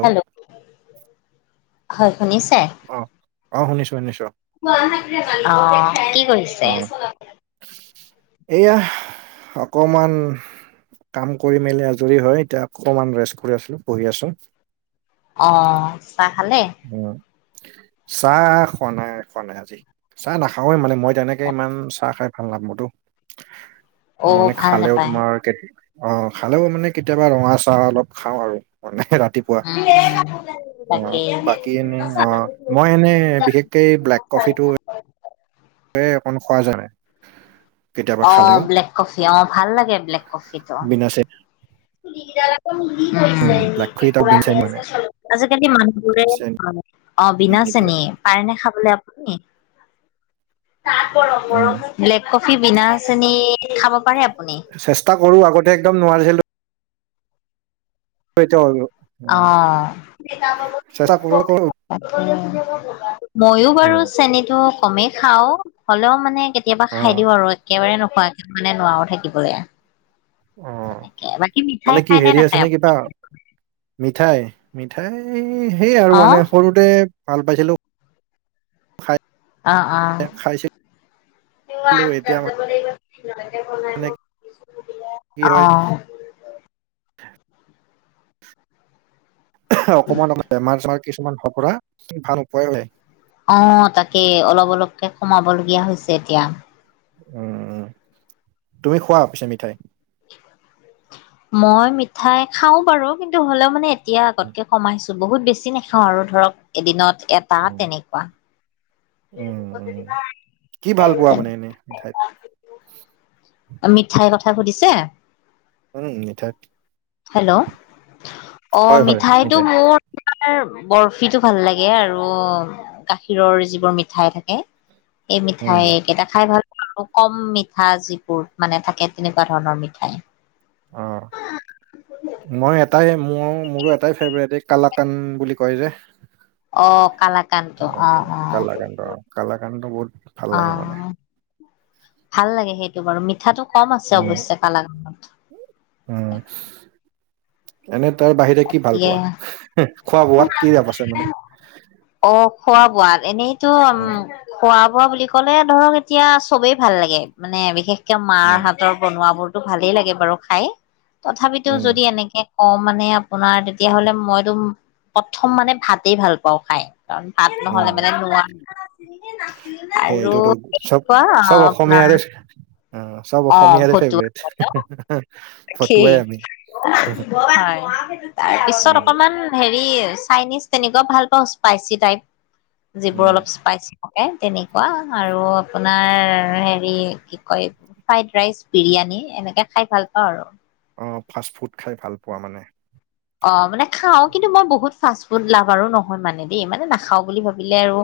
Hello হয় শুনিছে। অ', অ', শুনিছোঁ শুনিছোঁ। কি কৰিছে। এইয়া অকমান কাম কৰি মেলি আজৰি হয় এতিয়া অকমান ৰেষ্ট কৰি আছো পঢ়ি আছোঁ। অ', চাহ খালে। উম, চাহ খোৱা নাই, খোৱা নাই আজি চাহ নাখাওে মানে মই তেনেকে ইমান চাহ খাই ভাল নাপাওতো অ মানে ভাল খালেও নাপায় তোমাৰ কে অ', খালেও মানে কেতিয়াবা ৰঙা চাহ অলপ খাওঁ আৰু মানে ৰাতিপুৱা অ তাকে। বাকী এনে অ', মই এনে বিশেষকে ব্লেক কফিটো ত অকণ খোৱা যায়। কেতিয়াবা খালেও অ', ব্লেক কফি অ', ভাল লাগে ব্লেক কফিতটো। আছে। ব্লেক কফি বিন চেনি মানে আজিকালি মানুহ বোৰে এই চেনি অ', বিনা নিদিয়া চেনি পায়নে খাবলৈ আপুনি। উম, ব্লেক কফি বিনা চেনি খাব পাৰে আপুনি। চেষ্টা কৰো আগতে একদম নোৱাৰিছিলো [unintelligible] অ'। চেষ্টা কৰো কৰো মইয়ো বাৰু চেনিটো কমেই খাও হলেও মানে কেতিয়াবা খাই অ', দিওঁ আৰু একেবাৰে নোখোৱা মানে নোৱাৰো থাকিবলৈ। অ', তেনেকে বাকী মিঠাই মানে কি খাই হেৰি আছে নাখায় নে আপুনি কিবা মিঠাই, মিঠাই সেই আৰু অ মানে সৰুতে ভাল পাইছিলোঁ। অ', অ'। খাইছিলো এতিয়া মানে কি হয় অ'। অকণমান আগতে বেমাৰ চেমাৰ কিছুমান হ'ব পৰা ভাল উপায় হয়। অ', তাকে অলপ-অলপকে কমাবলগীয়া হৈছে এতিয়া। উম, তুমি খোৱা পিছে মিঠাই? মই মিঠাই খাও বাৰু কিন্তু হ'লেও মানে এতিয়া আগতকে কমাইছো। বহুত বেছি নাখাওঁ আৰু ধৰক এদিনত এটা তেনেকুৱা। উম, উম, কি ভাল পোৱা মানে এনেই মিঠাইত? মিঠাইৰ কথা সুধিছে? উম, মিঠাই। হেল্লো, হয় অ', হয় মিঠাইটো মিঠাই মোৰ মানে বৰফিটো ভাল লাগে আৰু গাখীৰৰ যিবোৰ মিঠাই থাকে সেই উম, মিঠাই কেইটা খাই ভাল কম মিঠা যিবোৰ মানে থাকে তেনেকুৱা ধৰণৰ মিঠাই। অ, মই এটাই মোৰ, মোৰো এটাই ফেভৰেট এই কালাকান বুলি কয় যে। অ', কালাকানটো অ', অ', কালাকান অ, কালাকান অ বহুত ভাল লাগে মানে। অ'। ভাল লাগে সেইটো বাৰু মিঠাটো কম আছে উম অৱশ্যে কালাকানত। উম। এনে তাৰ বাহিৰে কি ভাল পোৱা? বাকী খোৱা-বোৱাত কি যাপ আছে মানে। অ, খোৱা-বোৱা এনেইতো উম অ খোৱা-বোৱা বুলি কলে ধৰক এতিয়া চবেই ভাল লাগে মানে বিশেষ মাৰ উম হাতৰ বনোৱ বোৰতো ভালেই লাগে বাৰু খাই তথাপিতো উম যদি এনেকে অ, মানে আপোনাৰ তেতিয়াহ'লে মইতো প্ৰথম মানে ভাতে ভাল পাওঁ খাই। ভাত উম নহলে বেলেগ নোৱাৰোঁ। আৰু সেইটোতো কি চব কোৱা চব আপোনাৰ। অসমীয়াৰে অ চব অ অসমীয়াৰে ফেভৰেট। খি ফটুৱাই আমি হয়, তাৰ পিছত উম অকমান হেৰি চাইনিজ তেনেকুৱা ভাল পাওঁ স্পাইচি টাইপ, যিবোৰ উম অলপ স্পাইচি। তেনেকুৱা আৰু আপোনাৰ হেৰি কি কয় ফ্ৰাইড ৰাইচ, বিৰিয়ানী এনেকে খাই ভাল পাওঁ আৰু। অ, ফাষ্ট ফুড খাই ভাল পোৱা মানে। অ, মানে খাও কিন্তু মই বহুত ফাষ্ট ফুড লাভাৰো আৰু নহয় মানে দেই মানে নাখাওঁ বুলি ভাবিলে আৰু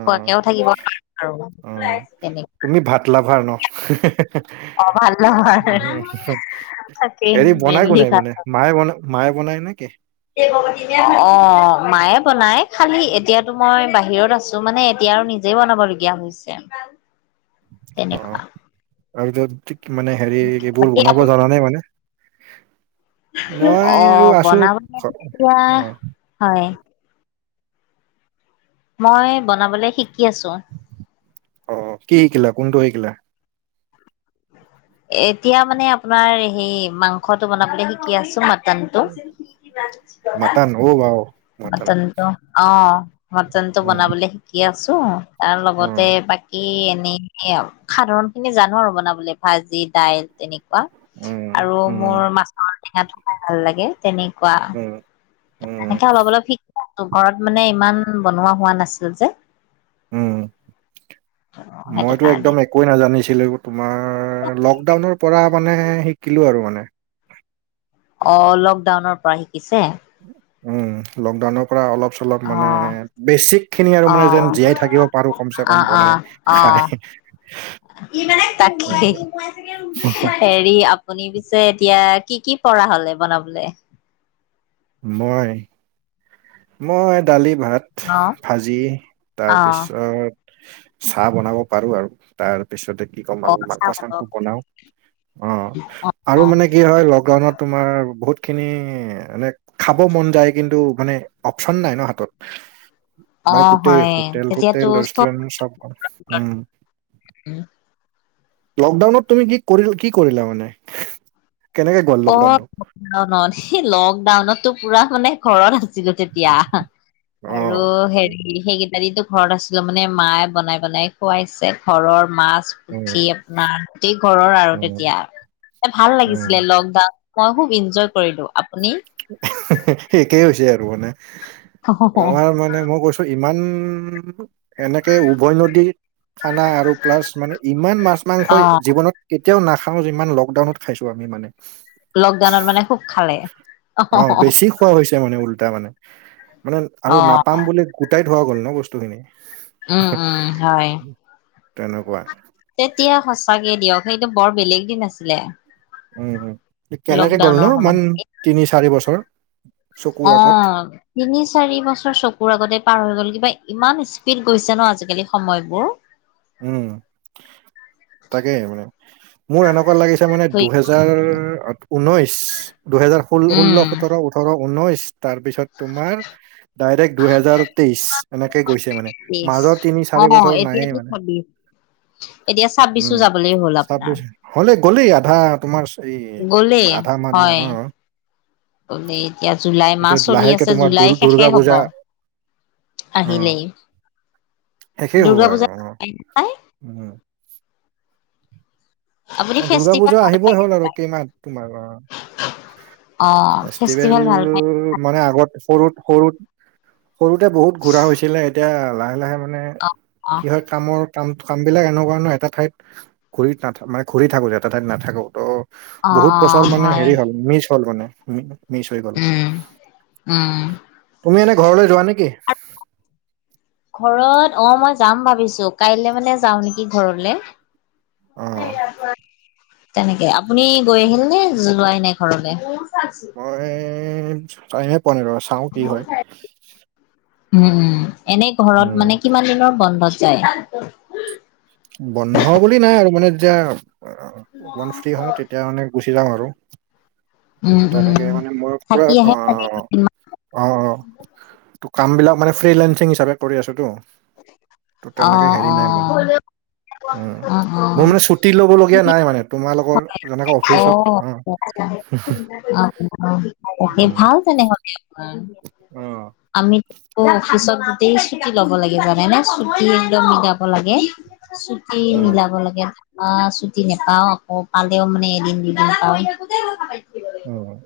অ থাকিব পাৰো অ আৰু তেনে তুমি ভাত লাভাৰ ন। অ ভাল নহয় তাকেই হেৰি বনাই মেইনলি ভাল কোনে-কোনে। মায়ে বন মায়ে বনায় নেকি? অ', মায়ে বনায় খালি এতিয়াতো মই বাহিৰত আছো মানে এতিয়া আৰু যে বনাবলগীয়া হৈছে। অ, তেনেকুৱা তাৰপিছত মানে হেৰি এইবোৰ বাকী বনাব আপুনি জানা নাই মানে? অ মই আৰু আছো বনাব এতিয়া অ। হয়। মই বনাবলৈ শিকি আছো। অ, কি শিকিলা কোনটো শিকিলা? এতিয়া মানে আপোনাৰ হসেই মাংসটো বনাবলৈ শিকি আছো মাত [inaudible] হ'ব বাৰু। মটনটো অঁ, মটনটো উম বনাবলে শিকি আছো তাৰ উম লগতে বাকী এনেই সাধাৰণ খিনি জানো আৰু বনাবলৈ ভাজি, দাইল তেনেকুৱা উম আৰু উম মোৰ মাছৰ টেঙাটো খাই ভাল লাগে তেনেকুৱা উম উম এনেকে অলপ-অলপ শিকো ঘৰত মানে ইমান বনোৱা হোৱা নাছিল যে। উম, সেইটো মইতো কাৰণে একদম কৈ নাজানিছিলোঁ তোমাৰ লকডাউনৰ পৰা মানে শিকিলোঁ আৰু মানে। অ'! লকডাউনৰ পৰা শিকিছে। উম! লকডাউনৰ পৰা, অলপ-চলপ মানে, অ', বেছিক খিনি আৰু মানে, যে জীয়াই থাকিব অ'। পাৰোঁ, কম চে কম অ', বনাই। অ', অ', খাই। [unintelligible] তাকে, হেৰি আ আপুনি পিছে, এতিয়া কি কি পৰা হ'লে বনাবলে? মই। মই, দালি-ভাত, অ', ভাজি। অ', তাৰপিছত, চাহ বনাব পাৰোঁ আৰু। তাৰপিছতে, কি ক'ম অ', আৰু চাহ বনাব মাংস-চাংস বনাওঁ। অ'! আৰু মানে কি হয়, লকডাউনত তোমাৰ, বহুত খিনি মানে, খাব মন যায়। কিন্তু মানে, অপচন নাই ন' হাতত। মানে, অ', গোটেই হয় তেতিয়াতো হোটেল-চোটেল, ৰেষ্টুৰেণ্ট চব অফ। উম! লকডাউনত তুমি, কি কৰি, কি কৰিলা মানে? কেনেকে গ'ল অ'! লকডাউনটো সেই, লকডাউনতো পূৰা মানে ঘৰত আছিলোঁ। তেতিয়া অ আৰু হেৰি, সেই এদিননো ঘৰত আছিলোঁ মানে, মায়ে বনাই-বনাই খুৱাইছে, ঘৰৰ মাছ। উম উঠি আপোনাৰ, গোটেই ঘৰৰ আৰু উম তেতিয়া, এ, ভাল উম লাগিছিলে, লগ মই খুউব এনজয় কৰিলোঁ। আপুনি? [unintelligible] একেই হৈছে আৰু মানে। আমাৰ মানে, মই কৈছোঁ! ইমান এনেকে, উভয় নদীৰ খানা আৰু প্লাছ মানে, ইমান অ মাছ-মাংসই জীৱনত কেতিয়াও নাখাওঁ। যিমান লকডাউনত খাইছোঁ, আমি মানে। লকডাউনত মানে, খুউব খালে? অ'! বেছি খোৱা হৈছে মানে, উল্টা মানে। মানে, আৰু অ নাপাম বুলি, কুটাই থোৱা গ'ল ন' বস্তু খিনি। উম উম হয় [unintelligible] তেনেকুৱা? তেতিয়া, সঁচাকে দিয়ক, সেইটো বৰ বেলেগ দিন আছিলে। উম, উম, কেনেকে লকডাউনৰ গ'লনো, সময় ইমান তিনি-চাৰি বছৰ? চকুৰ আগত অ'! তিনি- চাৰি বছৰ চকুৰ আগতে, পাৰ হৈ গ'ল। কিবা ইমান, স্পীড গৈছে ন' আজিকালি সময়বোৰ? উম! তাকে মানে, মোৰ এনেকুৱা লাগিছে মানে, ধৰি দুহেজাৰ ঊনৈশ। দুহেজাৰ ষোল্ল, উম ষোল্ল- সোঁতৰ, ওঠৰ-ঊনৈশ। তাৰ পিছত, তোমাৰ ডাইৰেক্ট, দুহেজাৰ তেইশ এনেকে, গৈছে মানে। বিছ মাজৰ অ তিনি-চাৰি বছৰ নাইয়ে এতিয়াতো মানে। ছাব্বিশ এতিয়া চাব্বিছো উম যাবলৈ হ'ল, আপোনাৰ। ছাব্বিশ হ'লে, গ'লেই আধা। তোমাৰ, এই আধা মানুহ, অ'! বোলে, এতিয়া জুলাই মাহ এতিয়া চলি লাহেকে আছে, তোমাৰ দু জুলাই দুৰ্গা শেষেই হ'ব। পূজা অ আহিলেই, শেষেই হ'ব দুৰ্গা আৰু পূজা, অ [unintelligible] উম! আপুনি অ'! দুৰ্গা ফেষ্টিভেল পুজা ভাল আহিবই পায় হ'ল আৰু কেইমাহ তোমাৰ আৰু! অ ফেষ্টিভেল ভাল পায় মানে, আগত সৰুত-সৰুত, সৰুতে বহুত ঘূৰা হৈছিলে। এতিয়া, লাহে-লাহে মানে, অ অ কি হয়, কামৰ, কাম-কামবিলাক এনেকুৱা নহয়, এটা ঠাইত, [unintelligible] ঘূৰি থাকোঁ, এটা ঠাইত নাথাকোঁ। ত' অ বহুত অ বছৰ মানে, হয় হেৰি হ'ল, মিচ হ'ল মানে। মিছ হৈ গ'ল। উম উম তুমি এনে ঘৰলৈ যোৱা নেকি? ঘৰত, অ'! মই যাম ভাবিছোঁ! কাইলৈ মানে, যাওঁ নেকি ঘৰলে। অ তেনেকে, আপুনি গৈ আহিল নে, যোৱাই নাই? ঘৰলে। মই টাইমে পোৱা নাই, ৰ' চাওঁ কি হয়! উম! এনেই, উম ঘৰত মানে, কিমান দিনৰ বন্ধত যায়? বন্ধ বুলি নাই আৰু মানে যেতিয়া ফ্ৰী হওঁ তেতিয়া মানে গুচি যাওঁ আৰু উম তেনেকে উম মানে মই পুৰা থাকি আহে চাগে আহ কেইদিনমান অ', অ', ত' কাম বিলাক মানে ফ্ৰী লেঞ্চিং হিচাপে কৰি আছো তো। ত অ 'তেনেকে হেৰি অ নাই মানে। অ উম, মোৰ মানে ছুটি ল'ব লগীয়া নাই মানে। তোমালোকৰ যেনেকে অফিচত অ'। অ', অ', তাকেই উম ভাল তেনেহলে অ'। অ'। আমি অ', অফিচত গোটেই ছুটি ল'ব লাগে জানে ন ছুটি একদম মিলাব লাগে। ছুটি উম মিলাব লাগে আ ছুটি নেপাওঁ। অ', পালেও মানে হেৰি দে পাওঁ। উম।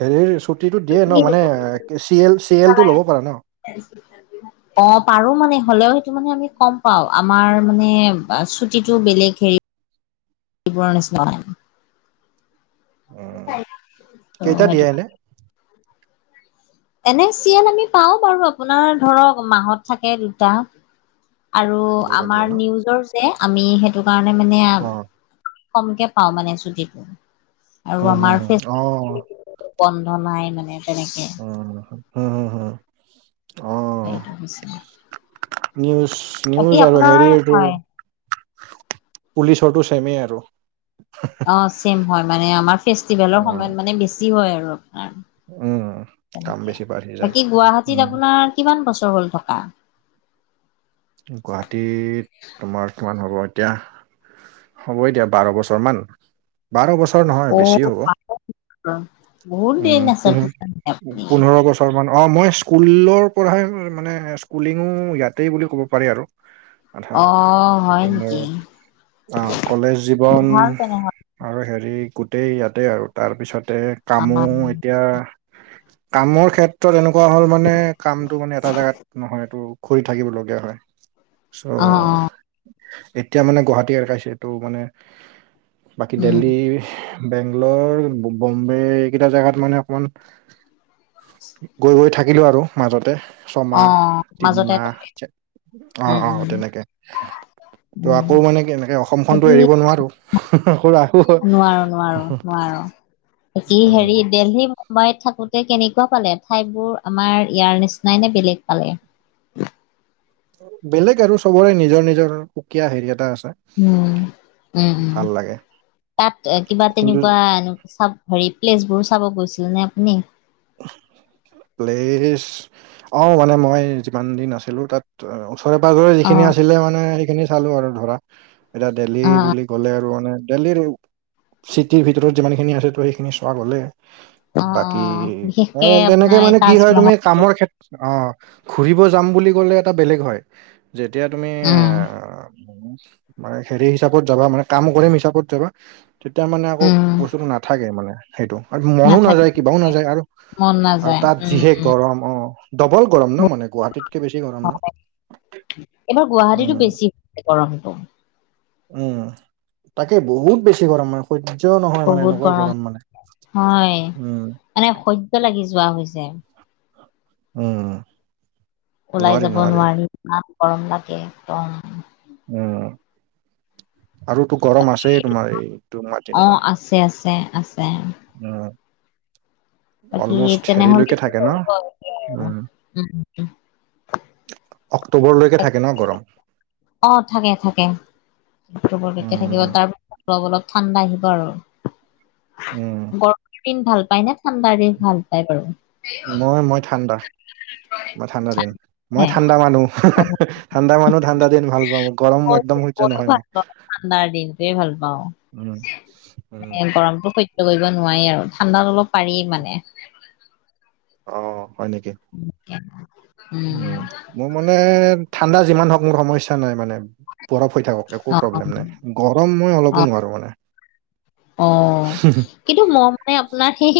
হেৰিৰ ছুটীটো দিয়ে ন মানে চি এল চি এল টো ল'ব পাৰা ন। [inaudible] অ', পাৰো মানে হ'লেও সেইটো মানে আমি কম পাওঁ আমাৰ মানে ছুটিটো বেলেগ হেৰি। [unintelligible] ক্ৰী কৰা নিচিনা হয় উম, তো কেইটা দিয়ে সেইটো। এনে? এনে চিএমল আমি পাওঁ বাৰু আপোনাৰ ধৰক মাহত থাকে দুটা। আৰু দুটা দিয়ে আমাৰ ন? নিউজৰ যে আমি সেইটো কাৰণে মানে অ', কমকে পাঊও মানে চুটি উম, হুম, হুম অ'। বন্ধ নাই মানে তেনেকে। উ, হম হু হু। অ', হেৰিটো হৈছে। নিউজ বাকী নিউজ আৰু আপোনাৰ হেৰিটো। হয় পুলিচৰটো চেমেই আৰু। অ', ছেম হয় মানে আমাৰ ফেষ্টিভেলৰ উম, সময়ত মানে বেছি হয় আৰু। উম, কাম বেছি বাঢ়ি যায়। বাকী উম, গুৱাহাটীত আপোনাৰ কিমান বছৰ হ'ল থকা? গুৱাহাটীত তোমাৰ কিমান হ'ব এতিয়া। হ'ব এতিয়া বাৰ বছৰ মান বাৰ বছৰ নহয় বেছি হ'ব। অ' বহুত দিন উম আছে তেতিয়াহ'লে আপুনি। পোন্ধৰ বছৰ। অকণমান অ', মই স্কুলৰ পৰাই মানে স্কুলিং ইয়াতেই বুলি ক'ব। পাৰি আৰু। আধা অ' হয় মোৰ নেকি? আহ কলেজ জীৱন। ভাল তেনেহ'লে আৰু হেৰি গোটেই ইয়াতে আৰু তাৰ পিছতে কামো অ' এতিয়া কামৰ ক্ষেত্ৰ ক্ষেত্ৰত এনেকুৱা হ'ল মানে কামটো মানে এটা জেগাত নহয় এইটো ঘূৰি থাকিবলগীয়া হয়। চ' অ' এতিয়া মানে গুৱাহাটী একাইছে এই তটো মানে বাকী উম দেল্হী বেংগলৰ বম্বে এইকেইটা জেগাত মানে অকমান গৈ গৈ থাকিলোঁ আৰু মাজতে অ' ছমাহ মাজতে তিনিমাহ অ', উম অ', উম তেনেকে ত' উম আকৌ মানে এনেকে অসমখনতো বাকী এৰিব নোৱাৰোঁ। [unintelligible] কৰা। নোৱাৰো, নোৱাৰো, নোৱাৰো কি উম হেৰি দেল্হি কোইত থাকোতে কেনেকুৱা পালে ঠাইবোৰ আমাৰ ইয়াৰ নিচিনাই নে বেলেগ পালে। বেলেগ আৰু চবৰে নিজৰ নিজৰ সুকীয়া হেৰি এটা আছে। উম, উম, উম ভাল লাগে তাত কিবা কিন্তু তেনেকুৱা এনেকুৱা চাব হেৰি প্লেচ বোৰ চাব গৈছিল নে আপুনি? প্লেচ অ', মানে মই যিমান দিন আছিলোঁ তাত। ওজৰে পাজৰে অ যিখিনি আছিলে মানে সেইখিনি চালোঁ আৰু ধৰা এতিয়া দেল্হি অ বুলি। গ'লে আৰু মানে দেললিৰ চিটিৰ ভিতৰত যিমান খিনি আছেো সেইখিনি চোৱা গ'লে। অ অ বাকী, বিশেষকে অ' তেনেকে আপোনাৰ এই মানে কি হয় তুমি তাজমহলটো কামৰ ক্ষেত্ৰ অ' ঘুৰিব যাম বুলি ক'লে এটা বেলেগ হয়। যেতিয়া তুমি উম আহ মানে হেৰি হিচাপত যাবা মানে কাম কৰিম হিচাপত যাবা, তেতিয়া মানে আকৌ উম বস্তুটো নাথাকে মানে। সেইটো, আৰু মনো নাথাকি নাযায় কিবাও নাযায় আৰু। মন আৰু নাযায় তাত উম যিহে উম গৰম অ' ডবল গৰম ন বহুত মানে। গুৱাহাটীতকে বেছি গৰম ভাল ন? লাগে। এইবাৰ গুৱাহাটীতো উম বেছি হৈছে গৰমটো উম, তাকে বহুত বেছি গৰম মানে স হ্য নহয় মানে এনেকুৱা গৰম মানে। হয় উম মানে অসহ্য লাগি যোৱা হৈছে। উম। ওলাই যাব নোৱাৰি ইমান গৰম লাগে একদম। উম, আৰু তো গৰম আছে তোমাৰ এই দুমাহ অ তিনিমাহ। আছে, আছে, আছে। উম। বাকী অলম'ষ্ট তেনেহলে হেৰিলৈকে কি থাকে ন? কৰিব উম। উম অক্টোবৰলৈকে থাকে ন গৰম? অ' থাকে, থাকে। অক্টোবৰলৈকে থাকিব, উম তাৰপিছত অলপ অলপ ঠাণ্ডা আহিব আৰু। উম। গৰমৰ দিন ভাল পায় নে ঠাণ্ডাৰ দিন ভাল পায় বাৰু? মই মই ঠাণ্ডা মই ঠাণ্ডা দিন মই হে ঠাণ্ডা মানুহ। ঠাণ্ডা মানুহ ঠাণ্ডা দিন ভাল পাওঁ। গৰম একদম সহ্য ময়ও নহয় ভাল মোৰ পাওঁ ঠাণ্ডাৰ দিনটোৱে ভাল পাওঁ। উম উম গৰমতটো সহ্য কৰিব নোৱাৰি আৰু ঠাণ্ডাতো অলপ পাৰি মানে। অ', হয় নেকি? উ [unintelligible] উ মোৰ মানে ঠাণ্ডা যিমান হওঁক মোৰ সমস্যা নাই মানে। বৰফ হৈ থাকক একো অ প্ৰব্লেম নাই, গৰম মই অ অলপো নোৱাৰোঁ মানে। অ', হ [unintelligible] কিন্তু মই মানে আপোনাৰ সেই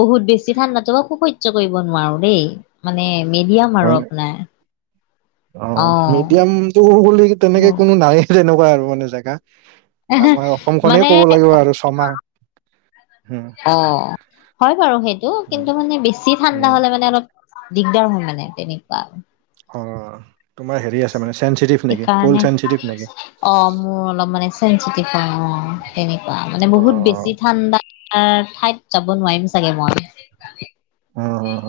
বহুত বেছি ঠাণ্ডাটো আকৌ সহ্য কৰিব নোৱাৰো দেই। মানে মিডিয়াম আৰু হয় আপোনাৰ। অ' মিডিয়ামটো বুলি তেনেকে কোনো নাই তেনেকুৱা আৰু মানে জেগা। আমাৰ অসমখনেই মানে ক'ব লাগিব আৰু ছমাহ। উম, অ' হয় বাৰু সেইটো, উম, কিন্তু মানে বেছি ঠাণ্ডা উম, হ'লে মানে অলপ দিগদাৰ হয় মানে, তেনেকুৱা আৰু। অ' তোমাৰ হেৰি আছে মানে চেনচিটিভ নেকি, সেইকাৰণে ক'ল চেনচিটিভ নেকি? অ' মোৰ অলপ মানে চেনচিটিভ অ' তেনেকুৱা মানে অ', বহুত বেছি ঠাণ্ডা অ' ঠাইত যাব নোৱাৰিম চাগে মই। উ, হ, হ।